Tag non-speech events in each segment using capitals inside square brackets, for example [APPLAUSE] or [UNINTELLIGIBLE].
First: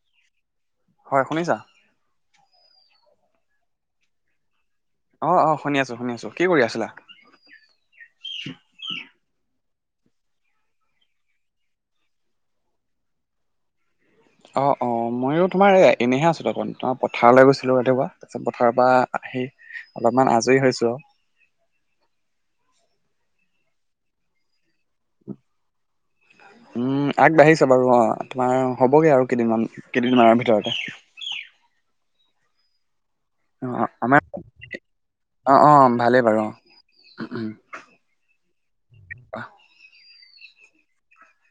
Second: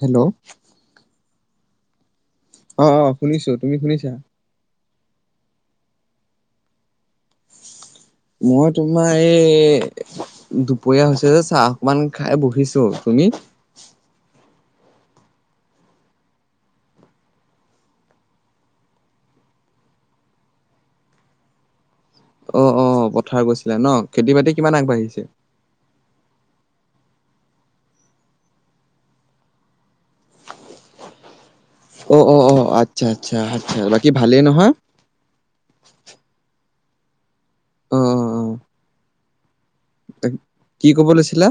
Hello হয় শুনিছা? অ অ শুনিছো, তুমি শুনিছা? অ অ শুনি আছো শুনি আছো, কি কৰি আছিলা? মই তোমাৰ এই দুপৰীয়া হৈছে যে চাহ অকমান খাই বহিছোঁ, তুমি? অ অ ময়ো তোমাৰ এ এনেহে আছিলোঁ অকমান তোমাৰ পথাৰলৈ গৈছিলোঁ ৰাতিপুৱা তাৰপিছত পথাৰৰ পৰা আহি অলপমান আজৰি হৈছো আও অ অ পথাৰ গৈছিলা ন, খেতি বাতি কিমান আগবাঢ়িছে? [INAUDIBLE] উম আগবাঢ়িছে বাৰু অঁ তোমাৰ হ'বগে আৰু কেইদিনমান কেইদিনমানৰ ভিতৰতে অ অ অ আটচ্ছা আটচ্ছা আটচ্ছা অঁ বাকী আমাৰ ভালেই নহয় অঁ অঁ ভালেই বাৰু অ অ অ অ কোৱা এই কি ক'ব লৈছিলা?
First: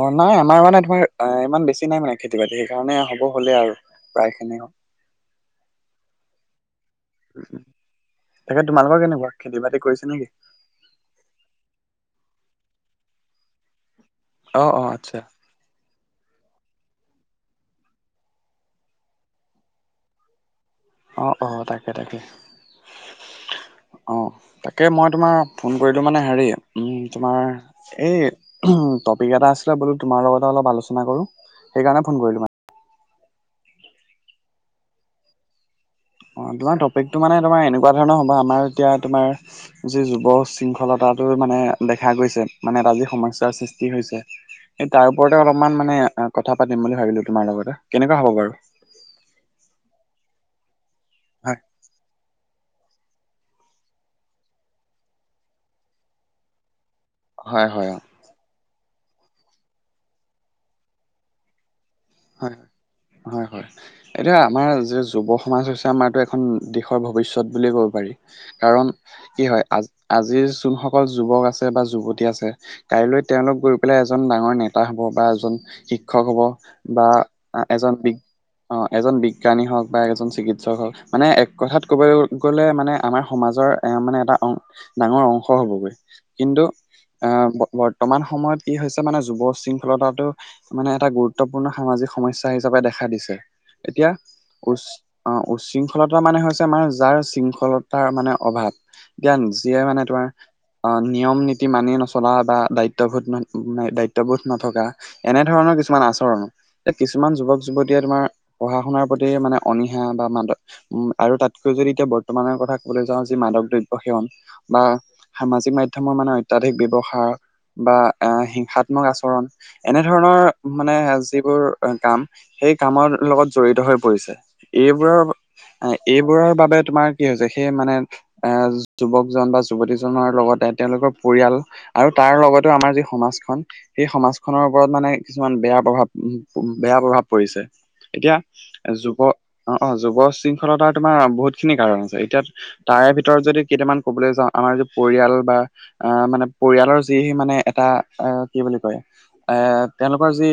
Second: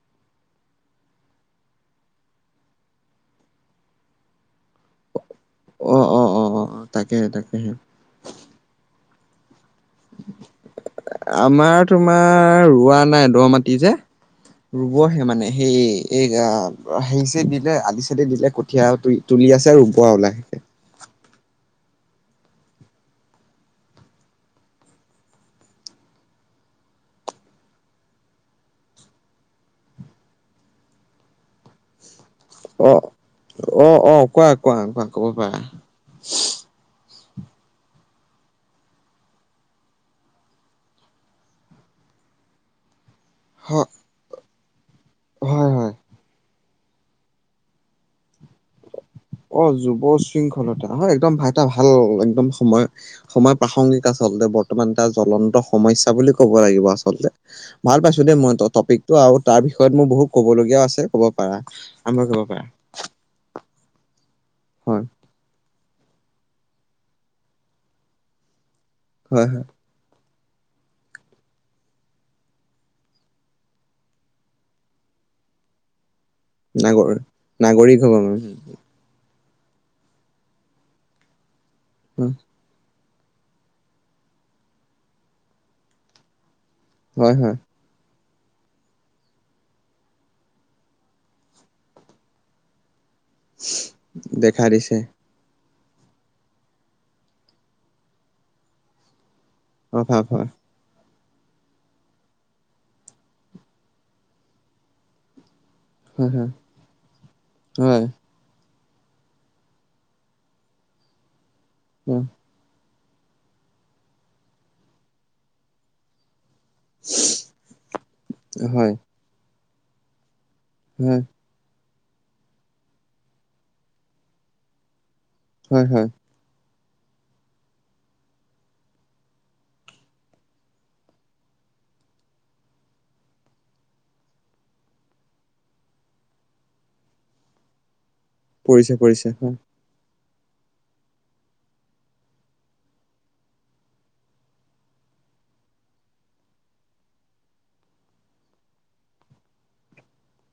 অ নাই আমাৰ মানে ধৰ আ ইমান বেছি নাই মানে খেতি বাতি সেইকাৰণে হ'ব হ'লেই আৰু প্ৰায়খিনি অ অ অ অ তাকেহে হ'ল তাকেহে তাকেই তোমালোকৰ কেনেকুৱা খেতি বাতি কৰিছ আমাৰ তোমাৰ ৰোৱা নাই দ মাটি যে অঁ অঁ আচ্ছা। ৰুবহে মানে সেই এই‌ আ হেই চেই দিলে আলি চালি দিলে কঠীয়াও তুলি তুলি আছে ৰুব আৰু লাহেকে অঁ অঁ তাকে তাকে অ তাকে মই তোমাৰ ফোন কৰিতো মানে হেৰি উম তোমাৰ এই টপিক এটা আছিলে বোলো তোমাৰ লগতে অলপ আলোচনা কৰো সেইকাৰণে ফোন কৰিলোঁ মা অ অ অ কোৱা কোৱা কোৱা খবৰ কোৱা অ তোমাৰ টপিকটো মানে তোমাৰ এনেকুৱা ধৰণৰ হ'ব আমাৰ এতিয়া তোমাৰ যি যুৱ শৃংখলতাটো মানে দেখা গৈছে মানে এটা যি সম স্যা হয়, সৃষ্টি হৈছে এই তাৰ ওপৰতে অলপ হয়, মান হয়। মানে আ কথা পাতিম বুলি ভাবিলো তোমাৰ লগতে কেনেকুৱা হ'ব বাৰু অ যুৱ শৃংখলতা হয় একদম এটা ভাল একদম সময় সময় প্ৰাসংগিক আচলতে বৰ্তমান তাৰ জ্বলন্ত সমস্যা বুলি ক'ব লাগিব আচলতে হয়, হয়, অ', ভাল পাইছো দেই মই ট টপিকতটো আৰু তাৰ বিষয়ত মোৰ বহুত ক'ব লগীয়াও আছে ক'ব পাৰা আৰম্ভ হয়। কৰিব পাৰা হয় হয় এতিয়া আমাৰ যে হয়, যুৱ সমাজ হৈছে আমাৰটো এখন দেশৰ ভৱিষ্যত বুলিয়ে ক'ব পাৰি কাৰণ কি হয় আ আজিৰ যোনসকল যুৱক আছে বা যুৱতী আছে কাইলৈ তেওঁলোক গৈ পেলাই এজন ডাঙৰ নেতা হ'ব বা এজন শিক্ষক হ'ব বা নাগৰ এজন নাগৰিক হ'ব মানে। বি--অ এজন বিজ্ঞানী হওঁক বা এজন চিকিৎসক হওঁক মানে এক কথাত ক'বলে উম, গ'লে মানে আমাৰ সমাজৰ এ মানে এটা অ ডাঙৰ অংশ হ'বগৈ কিন্তু এ হয়, হয়, বৰ্ত বৰ্তমান সময়ত কি হৈছে মানে, যুৱ উশৃংখলতাটো মানে এটা গুৰুত্ব ত্বপূৰ্ণ সামাজিক সমস্যা হিচাপে দেখা দিছে, এতিয়া দেখা উচ দিছে অ', উশৃংখলতাৰ মানে হৈছে আমাৰ যাৰ শৃংখলতাৰ মানে অভাৱ। জ্ঞান, যিয়ে মানে অভাৱ তোমাৰ হয়, অ', নিয়ম নীতি মানি নচলা বা দায়িত্ববোধ-দায়িত্ববোধ নথকা। এনেধৰণৰ কিছুমান হয়, আচৰণ, হয়, এ কিছুমান যুৱক যুৱতীয়ে হয়। তোমাৰ পঢ়া শুনাৰ প্ৰতি মানে অনীহা বা মাদক উ আৰু তাতকৈ যদি এতিয়া উম, বৰ্তমানৰ কথা ক'বলে যাওঁ যি মাদক দ্ৰব্য সেৱন বা সামাজিক মাধ্যমৰ মানে অত্যাধিক ব্যৱ ব্যৱহাৰ বা হয়, এ-হিংসাত্মক আচৰণ, এনেধৰণৰ মানে হয়, যিবোৰ কাম, সেই কামৰ লগত জড়িত হৈ পৰিছে, এইবোৰৰ হয়, হয়, এইবোৰৰ বাবে তোমাৰ কি হৈছে, সেই মানে এ-যুৱকজন বা যুৱতীজনৰ লগতে তেওঁলোকৰ পৰিয়াল আৰু তাৰ লগতেও আমাৰ যি সমাজখন, সেই সমাজখনৰ ওপৰত মানে কিছুমান বেয়া প্ৰভাৱ-বেয়া প্ৰভাৱ পৰিছে, এতিয়া পৰিছে পৰিছে যুৱ-অ' হয়, অ', যুৱ উশৃংখলতাৰ তোমাৰ বহুতখিনি কাৰণ আছে, এতিয়া তাৰে ভিতৰত যদি কেইটামান ক'বলৈ যাওঁ, আমাৰ যে পৰিয়াল বা আ-মানে পৰিয়ালৰ যি মানে এটা, আ কি বুলি কয়, এ তেওঁলোকৰ যি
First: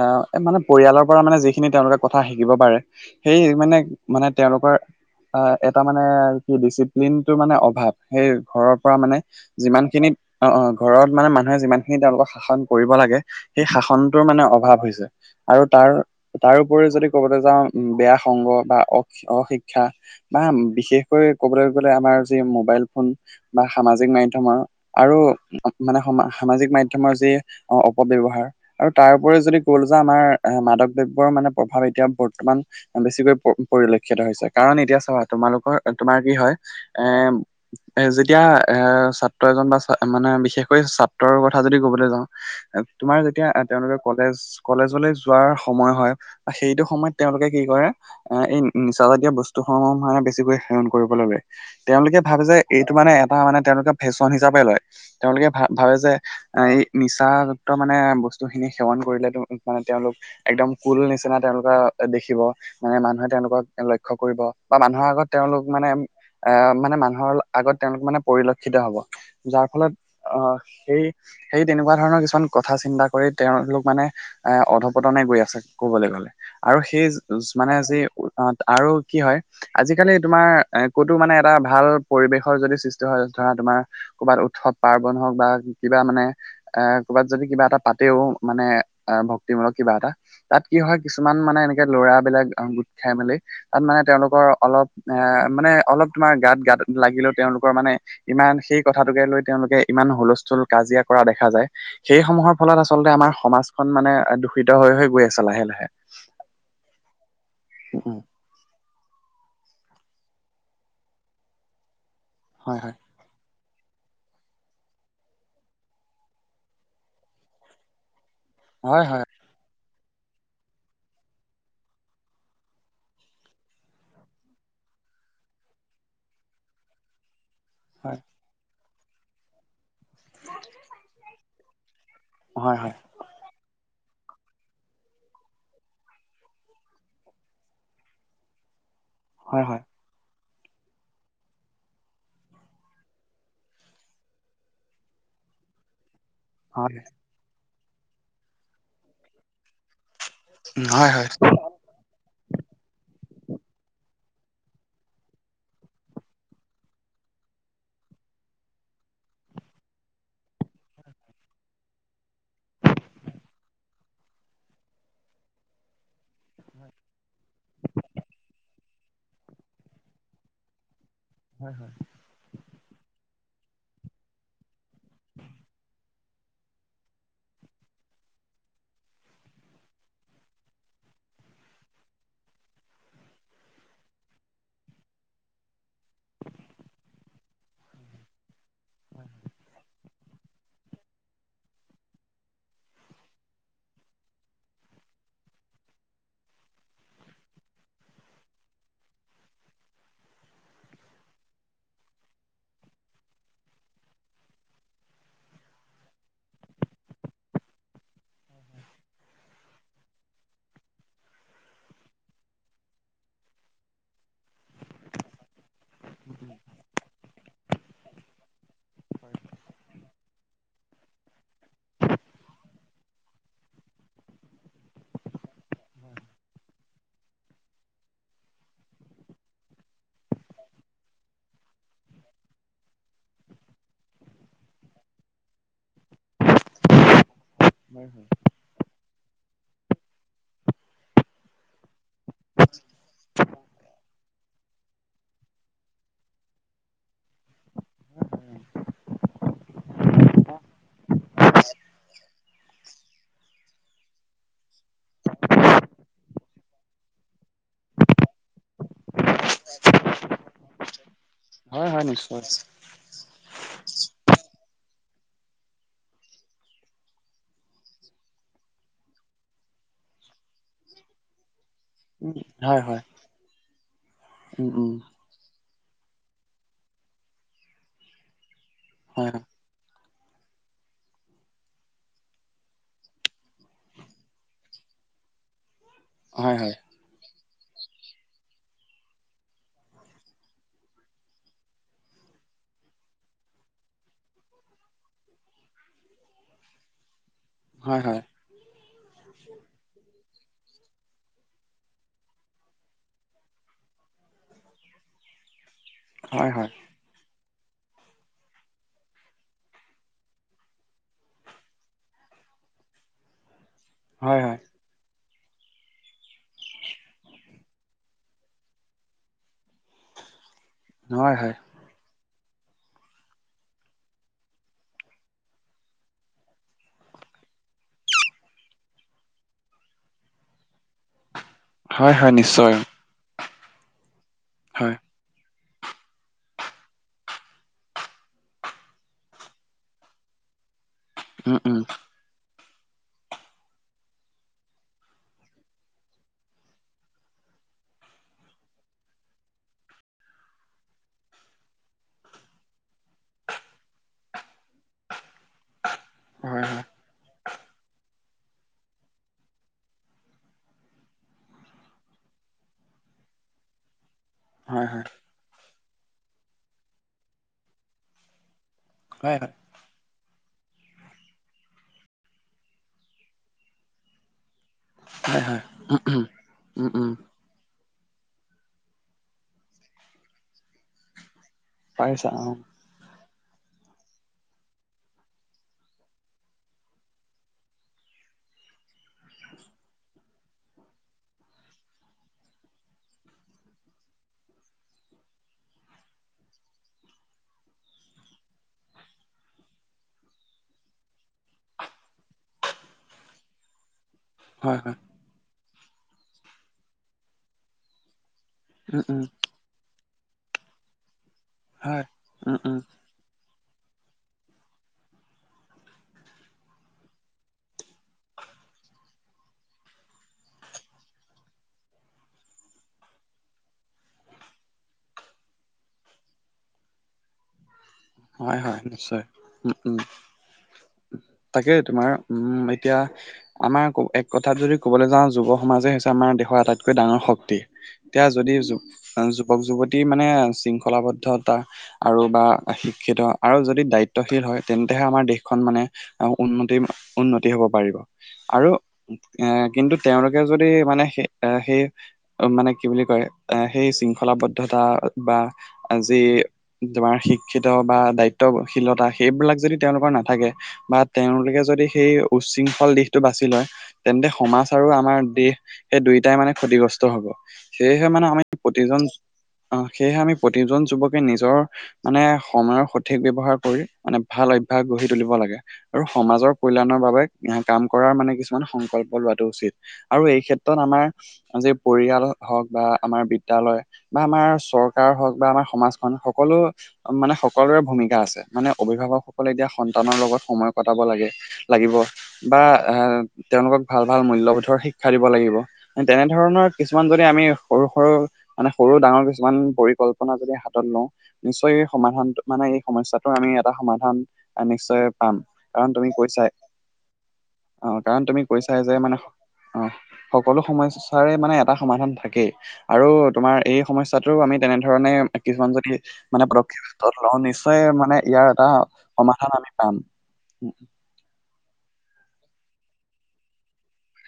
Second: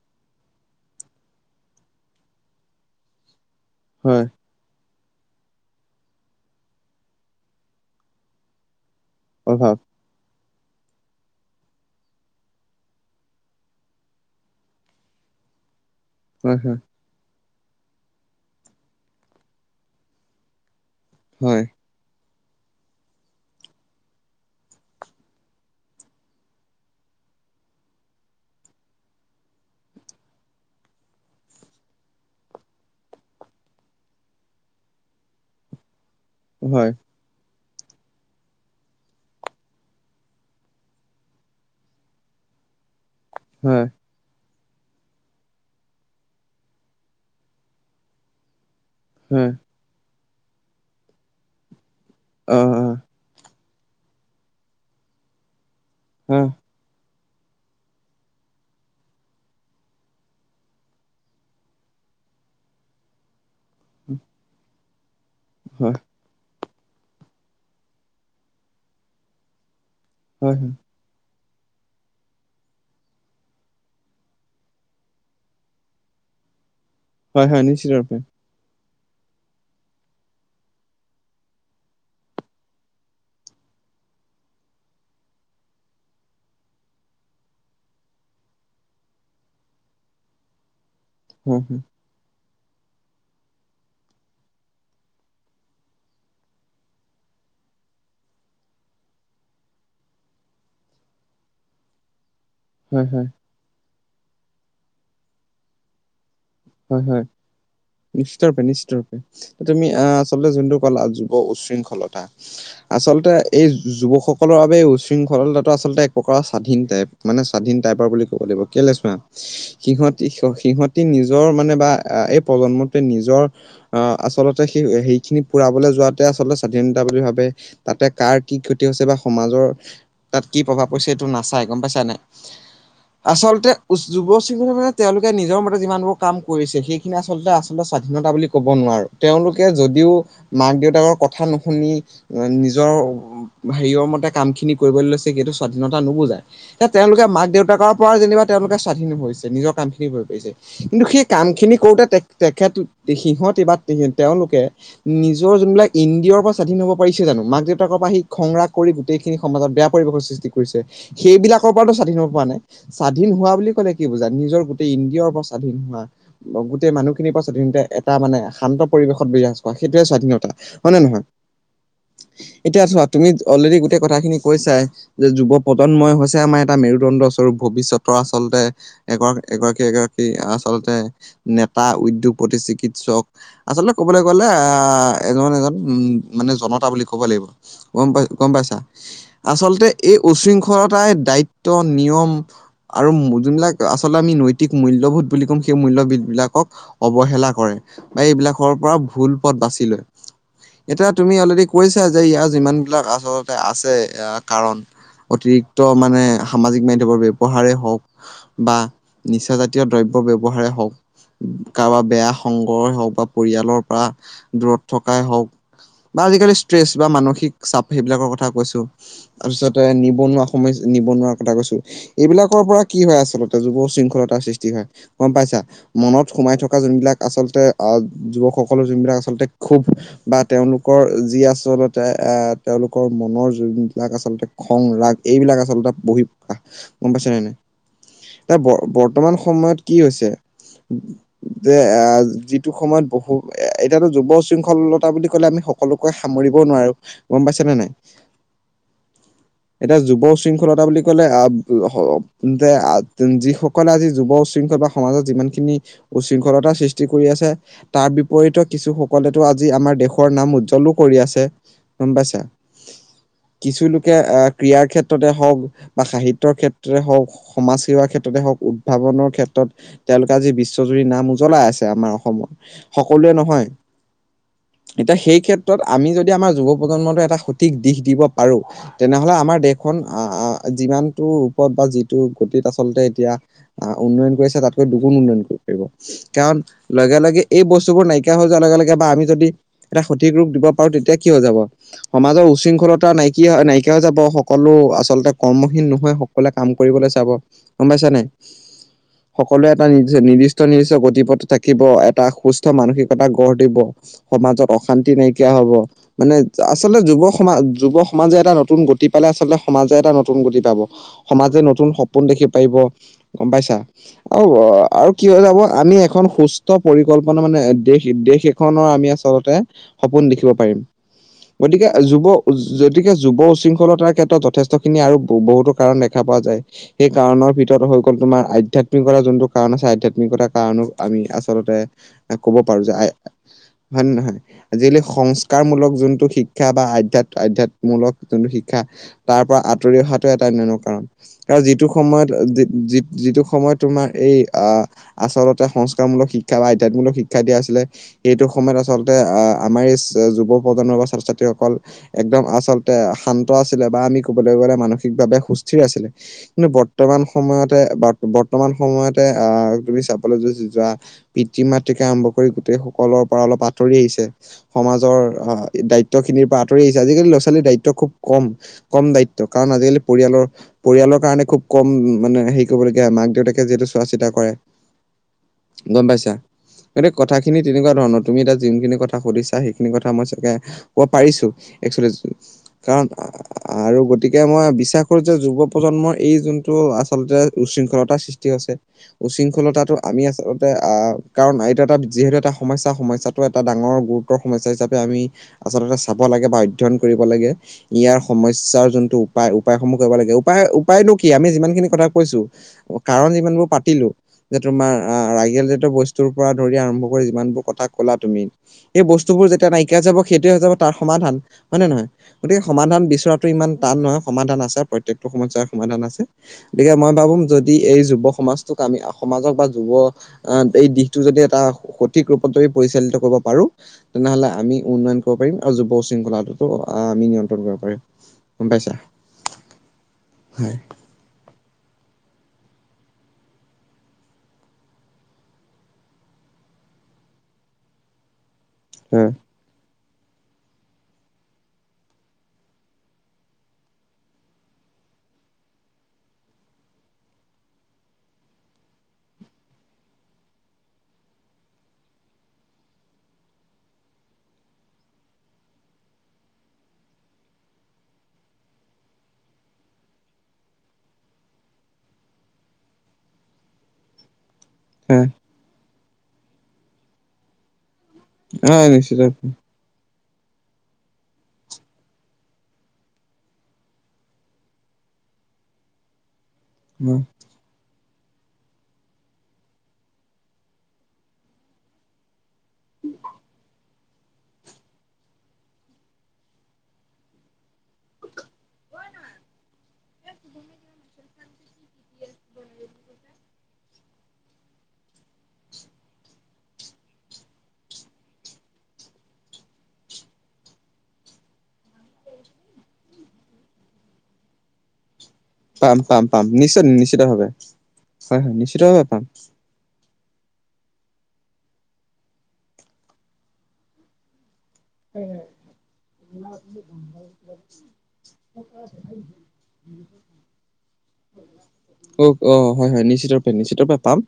এ মানে পৰিয়ালৰ পৰা মানে যিখিনি তেওঁলোকে কথা শিকিব পাৰে, সেই মানে হয়, মানে তেওঁলোকৰ আ-এটা মানে, কি ডিচিপ্লিনটোৰ মানে অভাৱ, সেইয়ে ঘৰৰ পৰা মানে অভাৱ যিমান খিনিত, অ' অ', ঘৰত মানে মানুহে যিমান খিনি তেওঁলোকক শাসন কৰিব লাগে সেই শাসনটোৰ মানে অভাৱ হৈছে আৰু তাৰ-তাৰ হয়, হয়, ওপৰি যদি ক'বলৈ যাওঁ উম, বেয়া সংগ বা অ-অশিক্ষা বা বিশেষকৈ হয়, ক'বলৈ গ'লে আমাৰ যি মোবাইল ফোন বা সামাজিক মাধ্যমৰ আৰু মানে সমা-সামাজিক মাধ্যমৰ যি অ' অপব্যৱহাৰ আৰু তাৰ উপৰি যদি গ'বলে যাওঁ, আমাৰ মাদক দ্ৰব্যৰ মানে প্ৰভাৱ এতিয়া বৰ্তমান বেছিকৈ পৰিলক্ষিত হৈছে, কাৰণ এতিয়া চাবা তোমালোকৰ-তোমাৰ কি হয়, এ [INAUDIBLE] এ যেতিয়া, এ ছাত্ৰ এজন বা-মানে বিশেষকৈ ছাত্ৰৰ কথা যদি ক'বলৈ যাওঁ তোমাৰ যেতিয়া হয়, তেওঁলোকে কলেজ-কলেজলৈ যোৱাৰ সময় হয় বা সেইটো সময়ত তেওঁলোকে কি কৰে, এ এই নিচাজাতীয় হয়, বস্তুসমূহ মানে বেছিকৈ সেৱন কৰিবলৈ লয়। তেওঁলোকে ভাৱে যে অ', অ', এইটো মানে এটা মানে তেওঁলোকে ফেশ্বন হিচাপে লয়, তেওঁলোকে ভা-ভাবে যে উম এই নিচাযুক্ত মানে বস্তুখিনি সেৱন কৰিলে মানে তেওঁলোক একদম কুল নিচিনা তেওঁলোকক দেখিব, মানে মানুহে তেওঁলোকক লক্ষ্য কৰিব বা মানুহৰ আগত তেওঁলোক মানে হয় আ মানে মানুহৰ আগত তেওঁলোক মানে পৰিলক্ষিত হ'ব, যাৰ ফলত হয় হয় আ-সেই সেই তেনেকুৱা ধৰণৰ কিছুমান কথা চিন্তা কৰি তেওঁলোক মানে এ-অধপতনে গৈ আছে ক'বলৈ গ'লে আৰু সেই হয় হয় মানে যি, নিশ্চিতৰূপে অ-আৰু কি হয় আজিকালি তোমাৰ এ-ক'তো মানে এটা ভাল পৰিৱেশৰ যদি সৃষ্টি হয়, ধৰা তোমাৰ ক'ৰবাত উৎসৱ পাৰ্বন হওঁক বা কিবা মানে, এ ক'ৰবাত যদি কিবা এটা পাতেও, মানে ভক্তিমূলক কিবা এটা তা'ত কি হয় কিছুমান হয় মানে এনেকে ল'ৰাবিলাক আহ গোট খাই মেলি- তা'ত মানে তেওঁলোকৰ অলপ এ মানে অলপ তোমাৰ গাত-গাত লাগিলেও তেওঁলোকৰ মানে- ইমান সেই কথাটোকে লৈ তেওঁলোকে ইমান হুলস্থুল, কাজিয়া কৰা দেখা যায়। সেই সমূহৰ ফলত হয় আচলতে হয় আমাৰ সমাজখন মানে দূষিত হৈ হৈ গৈ আছে লাহে-লাহে। হয়-হয়, উম, নিষ্টৰুপে-নিষ্টৰুপে। তুমি আঁহ আচলতে যোনটো কলা যুৱ উশৃংখলতা। হয়-হয়। আচলতে এই যুৱকসকলৰ বাবে উশৃংখলতাটো আচলতে এক প্ৰকাৰ স্বাধীন টাইপ। মানে স্বাধীন টাইপৰ বুলি ক'ব লাগিব। কেলে হয় চোৱা, হয়, সিহঁতি- সিহঁতি নিজ- নজৰ মানে বা এই প্ৰজন্মটোৱে নিজৰ- আঁহ আচলতে সেই, সেইখিনি পুৰাবলৈ যোৱাতে আচলতে স্বাধীনতা বুলি ভাবে। তা'তে হয়, কাৰ কি ক্ষতি হৈছে বা সমাজৰ তা'ত কি প্ৰভাৱ পৰিছে এইটো নাচাই, গম পাইছা নে। হয়-হয়। আচলতে যুৱ চামে মানে তেওঁলোকে নিজৰ মতে যিমানবোৰ - কাম কৰিছে সেইখিনি আচলতে-আচলতে স্বাধীনতা বুলি কব নোৱাৰো, তেওঁলোকে হয় হয়, যদিও- মাক-দেউতাকৰ কথা নুশুনি নিজৰ- হেৰিয়ৰ মতে কাম খিনি কৰিবলৈ লৈছে সেইটো স্বাধীনতা নুবুজায়। এ' হয়, হয় হয়। তেওঁলোকে মাক-দেউতাকৰ পৰা যেনিবা তেওঁলোকে স্বাধীন হৈছে নিজৰ কাম খিনি কৰিব পাৰিছে। কিন্তু হয় সেই কাম খিনি কৰোতে তে-তেখেত সিহঁতি বা তেওঁলোকে- নিজৰ যোনবিলাক ইন্দ্ৰিয়ৰ পৰা স্বাধীন হব পাৰিছে জানো মাক- দেউতাকৰ পৰা সি খং-ৰাগ কৰি- গোটেইখিনি সমাজত বেয়া পৰিৱেশৰ সৃষ্টি কৰিছে সেইবিলাকৰ পৰাতো স্বাধীন হ'ব পৰা নাই। স্বাধীন হোৱা বুলি ক'লে কি বুজাই নিজৰ গোটেই ইন্দ্ৰিয়ৰ পৰা স্বাধীন হোৱা- গোটেই মানুহখিনিৰ পৰা স্বাধীনতা এটা মানে শান্ত পৰিৱেশত বিৰাজ কৰা সেইটোয়ে স্বাধীনতা। হয় নে নহয়? হয়-হয়। এতিয়া চোৱা তুমি অলৰেডি গোটেই কথাখিনি কৈছাই যে যুৱ- প্ৰজন্মই হৈছে আমাৰ এটা মেৰুদণ্ড - ভৱিষ্যতৰ আচলতে এগ-এগৰাকী- সেই আচলতে নেতা, উদ্যোগপতি, চিকিৎসক- আচলতে ক'বলৈ গ'লে আঁহ এজন-এজন উমঁ মানে জনতা বুলি ক'ব লাগিব। গম পাইছ-গম পাইছা। আচলতে- এই উশৃংখলতাই দায়িত্ব, নিয়ম আৰু যোনবিলাক আচলতে আমি নৈতিক- মূল্যবোধ বুলি ক'ম সেই মূল্যবোধ বিলাকক অৱহেলা কৰে। বা এইবিলাকৰ পৰা ভুল পথ বাছি লয়। এতিয়া তুমি অলৰেদি কৈছা যে ইয়াৰ যিমান বিলাক আচলতে আছে কাৰণ- অতিৰিক্ত মানে সামাজিক মাধ্যমৰ ব্যৱহাৰেই হওঁক বা- জাতীয় দ্ৰব্যৰ ব্যৱহাৰে হওঁক- কাৰোবাৰ বেয়া সংগই হওঁক বা পৰিয়ালৰ পৰা দূৰত থকাই হওঁক- বা আজিকালি ষ্ট্ৰেছ বা মানসিক চাপ সেইবিলাকৰ কথা কৈছো। তাৰপিছতে নিবনুৱা সময়, নিবনুৱাৰ কথা কৈছো। এইবিলাকৰ পৰা কি হয় আচলতে যুৱ শৃংখলতাৰ সৃষ্টি হয়, গম পাইছা। মনত সোমাই থকা যোনবিলাক আচলতে আহ যুৱকসকলৰ যোনবিলাক আচলতে খুব- বা তেওঁলোকৰ যি আচলতে আঁহ তেওঁলোকৰ মনৰ যোন বিলাক আচলতে- খং-ৰাগ এইবিলাক আচলতে বহি প্ৰকাশ, গম পাইছে নে নাই। [INAUDIBLE] এতিয়া বৰ-বৰ্তমান সময়ত কি হৈছে যে এ' যিটো সময়ত বহু এ এতিয়াতো যুৱ শৃংখলতা বুলি কলে আমি সকলোকে সামৰিবও নোৱাৰো গম পাইছে নে নাই? [INAUDIBLE] এতিয়া যুৱ শৃংখলতা বুলি কলে [UNINTELLIGIBLE] আহ যি সকলে আজি যুৱ শৃংখল বা সমাজত যিমানখিনি উশৃংখলতা সৃষ্টি কৰি আছে তাৰ বিপৰীতে কিছুসকলেতো আজি আমাৰ দেশৰ নাম উজ্জ্বলো কৰি আছে, হয় হয় গম পাইছে। [UNINTELLIGIBLE] কিছু লোকে আহ ক্ৰিড়াৰ ক্ষেত্ৰতে হওক বা সাহিত্যৰ ক্ষেত্ৰতে হওক সমাজ সেৱাৰ ক্ষেত্ৰতে হওক উদ্ভাৱনৰ ক্ষেত্ৰত তেওঁলোকে আজি বিশ্বজুৰি নাম উজ্বলাই আছে। তে আমাৰ উম, অসমৰ হয় হয়, সকলোৱে নহয়, উম উম, এতিয়া সেই ক্ষে তত আমি যদি আমাৰ যুৱ প্ৰজন্মটো এটা সঠিক দিশ দিব পাৰোঁ, হয় তেনেহ'লে হয়, আমাৰ দেশ খন আ আ যিমানটো ৰূপত বা যিটো গতিত আচলতে এতিয়া আহ উন্নয়ন কৰিছে তাতকৈ দুগুণ উন্নয়ন কৰিব পাৰিব হয় কাৰণ হয়, লগে লগে এই বস্তুবোৰ নাইকিয়া হৈ যোৱাৰ লগে লগে বা আমি যদি এটা সঠিক ৰূপ দিব পাৰো তেতিয়া কি হৈ যাব? সমাজৰ উশৃংখলতা নাইকিয়া নাইকিয়া হৈযাব সকলো আচলতে কৰ্মহীন নোহোৱা স কলে কাম কৰিবলৈ চাব, গম হয় পাইছা হয়। নাই? সকলোৱে এটা নি নিৰ্দিষ্ট নিৰ্দিষ্ট গতিপথ থাকিব এটা সুস্থ মানসিকতা গঢ় দিব। সমাজত অশান্তি নাইকিয়া হব। মানে হয় হয়, আচলতে যুৱ সমাজ যুৱ সমাজে এটা নতুন গতি পালে আচলতে সমাজে এটা নতুন গতি পাব। সমাজে নতুন সপোন দেখিব পাৰিব গম পাইছা হয় আও হয়, আৰু কি হৈ যাব আমি এখন সুস্থ পৰিকল্পনা মানে দেশ দেশ এখনৰ আমি আচলতে সপোন দেখিব পাৰিম। নহয় হয়। গতিকে যুৱ গতিকে যুৱ উশৃংখলতাৰ ক্ষেত্ৰত যথেষ্টখিনি আৰু বহুতো কাৰণ দেখা পোৱা যায়। সেই কাৰনৰৰ ভিতৰত হৈ গ'ল তোমাৰ আধ্যয়াত্মিকতাৰ যোনটো কাৰণ আছে, আধ্যয়াত্মিকতাৰ কাৰণো আমি আচলতে হয় হয় ক'ব নিশ্চয়, পাৰো যে আ, হয় নে নহয়? আজি হয়, কালি সং কাৰ মূলক যোনটো শিক্ষা বা আধ্যয়াত আধ্যাতমূলক যোনটো শিক্ষা তাৰ পৰা আঁতৰি অহাটো এটা অনন্য কাৰণ, উম কাৰ উম, যিটো সময়ত যি যি যিটো সময়ত তোমাৰ এই আহ আচলতে সংস্কাৰমূলক শিক্ষা বা আধ্যাত্মূলক শিক্ষা দিয়া আছিলে। এইটো সময়ত আচলতে আহ আমাৰ এই যুৱ প্ৰজন্মৰ বা ছাত্ৰ ছাত্ৰীসকল একদম আচলতে শান্ত আছিলে। বা আমি ক'বলৈ গলে মানসিকভাৱে সুস্থিৰ আছিলে। হয় কিন্তু হয়। বৰ্তমান সময়ত তে বাকো বৰ্তমান সময়তে আহ তুমি চাবলৈ যদি যোৱা পিতৃ মাতৃকে আৰম্ভ কৰি গোটেই সকলৰ পৰা অলপ আঁতৰি আহিছে। হয় হয়, সমাজৰ আহ দায়িত্ব খিনিৰ পৰা আঁতৰি আহিছে, আজিকালি ল'ৰা ছোৱালীৰ দায়িত্ব খুব কম। কম হয় দায়িত্ব হয়, কাৰণ আজিকালি পৰিয়ালৰ পৰিয়ালৰ কাৰণে খুব কম মানে সেই টো লগীয়া মাক দেউতাকে যিহেতু চোৱা চিতা কৰে, হয় হয়, উম গম উম। পাইছা? উম হতে উম, কথা খিনি তেনেকুৱা ধৰণ, তুমি এতিয়া যিখিনি কথা সুধিছা সেইখিনি কথা মই চাগে কব পাৰিছোঁ। এক্সুয়েলি যো পাৰিছা অ', কাৰণ আৰু গতিকে মই বিশ্বাস কৰোঁ যে যুৱ প্ৰজন্মৰ এই যোনটো আচলতে উশৃংখলতাৰ সৃষ্টি হৈছে। উশৃংখলতাটো আমি আচলতে আহ কাৰণ এইটো এটা যিহেতু এটা সমস্যা সমস্যাতটো এটা ডাঙৰ গু ক সমস্যা হিচাপে আমি আচলতে চাব লাগে বা অধ্যয়ন কৰিব লাগে। ইয়াৰ সমস্যাৰ যোনটো উপায় উপায়সমূহ কৰিব লাগে, উপায় উপায়নো কি আমি যিমান খিনি কথা কৈছো কাৰণ যিমানবোৰ পাতিলোঁ যে হয় তোমাৰ হয়, আ, ৰাইগেলজাতীয় বস্তুৰ পৰা ধৰি আৰম্ভ কৰি যিমান বোৰ কথা ক'লা তুমি উম এই উম, বস্তুবোৰ যেতিয়া নাই কিয়া যাব সেইটোৱে হৈ যাব তাৰ সমাধান হয় নে নহয়, উম গতিকে উম। সমাধান বিচৰা টো ইমান টান নহয় সমাধান আছে প্ৰত্যেকটো সমস্যাৰ সমাধান আছে, গতিকে মই ভাবো যদি এই যুৱ সমাজটোক আমি আ, সমাজক বা যুৱ আ, এই দিশটো যদি এটা সঠিক ৰূপত যমি পৰিচালিত কৰিব পাৰো। তেনেহ'লে আমি উন্নয়ন কৰ পাৰিম আৰু যুৱ শৃংখলাটো আ, আমি নিয়ন্ত্ৰণ কৰিব পাৰিম। হয়, গম হয় পাইছা নিশ্চয়। উম, উম। হয় তাকে তোমাৰ উম, এতিয়া আমাৰ এক কথাত যদি ক'বলৈ যাওঁ যুৱ সমাজে হৈছে আমাৰ দেশৰ আটাইতকৈ ডাঙৰ শক্তি। তিয়া যদি যুব আ, হয় যুৱক যুৱতী মানে শৃংখলাবদ্ধতা আৰু বা আ, শিক্ষিত আৰু যদি দায়িত্বশীল হয় তেন্তেহে আমাৰ দেশখন মানে আৰু উন্নতি উন্নতি হ'ব পাৰিব। আৰু এ, কিন্তু তেওঁলোকে যদি মানে সেই আ, সেই মানে কি বুলি কয় আ, সেই শৃংখলাবদ্ধতা বা আজি তোমাৰ শিক ক্ষিত বা দায়িত্বশীলতা সেইবিলাক যদি তেওঁলোকৰ নাথাকে। বা তেওঁলোকে যদি সেই উৃংখল দিশটো বাছি লয় তেন্তে সমাজ আৰু আমাৰ হয় দেশ সেই দুয়টাই মানে ক্ষতিগ্ৰস্ত হ'ব, সেয়েহে মানে আমি হয় প্ৰতিজন নিশ্চিত অহ, সেয়েহে আমি প্ৰতিজন যুৱকে নিজৰ মানে সময়ৰ সঠিক ব্যৱহাৰ কৰি মানে ভাল অভ্যাস গঢ়ি তুলিব লাগে আৰু সমাজৰ কল্যাণৰ বাবে কাম কৰাৰ মানে কিছুমান সংকল্প লোৱাটো উচিত আৰু এই ক্ষেত্ৰত আমাৰ আজি পৰিয়াল হওক বা আমাৰ বিদ্যালয় বা আমাৰ চৰকাৰ হওক বা আমাৰ সমাজখন সকলো মানে সকলোৰে ভূমিকা আছে, মানে অভিভাৱকসকলে এতিয়া সন্তানৰ লগত সময় কটাব লাগে। লাগিব বা আ, তেওঁলোকক ভাল ভাল মূল্যবোধৰ শিক্ষা দিব লাগিব। তেনেধৰণৰ কিছুমান যদি আমি সৰু সৰু মানে সৰু ডাঙৰ কিছুমান পৰিকল্পনা যদি হাতত লওঁ। নিশ্চয় এই সমাধানটো মানে এই সমস্যাটোৰ আমি এটা সমাধান নিশ্চয়ে পাম। কাৰণ পাম তুমি পাম পাম কৈছাই, নিশ্চয় নিশ্চিত ভাৱে অ', কাৰণ হয় তুমি হয় কৈছাই যে নিশ্চিতভাৱে পাম মানে অ', সকলো সমস্যাৰে মানে এটা সমাধান থাকে, আৰু তোমাৰ এই সমস্যাটো আমি তেনেধৰণে কিছুমান যদি মানে প্ৰক্ষ হাতত লওঁ নিশ্চয় মানে ইয়াৰ এটা সমাধান আমি পাম। [UNINTELLIGIBLE] অ', হয়, হয় নিশ্চিত ৰূপে নিশ্চিত ৰূপে পাম।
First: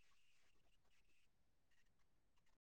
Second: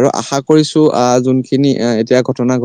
আৰু আশা কৰিছোঁ আ, যোনখিনি এ, এতিয়া ঘটনা ঘট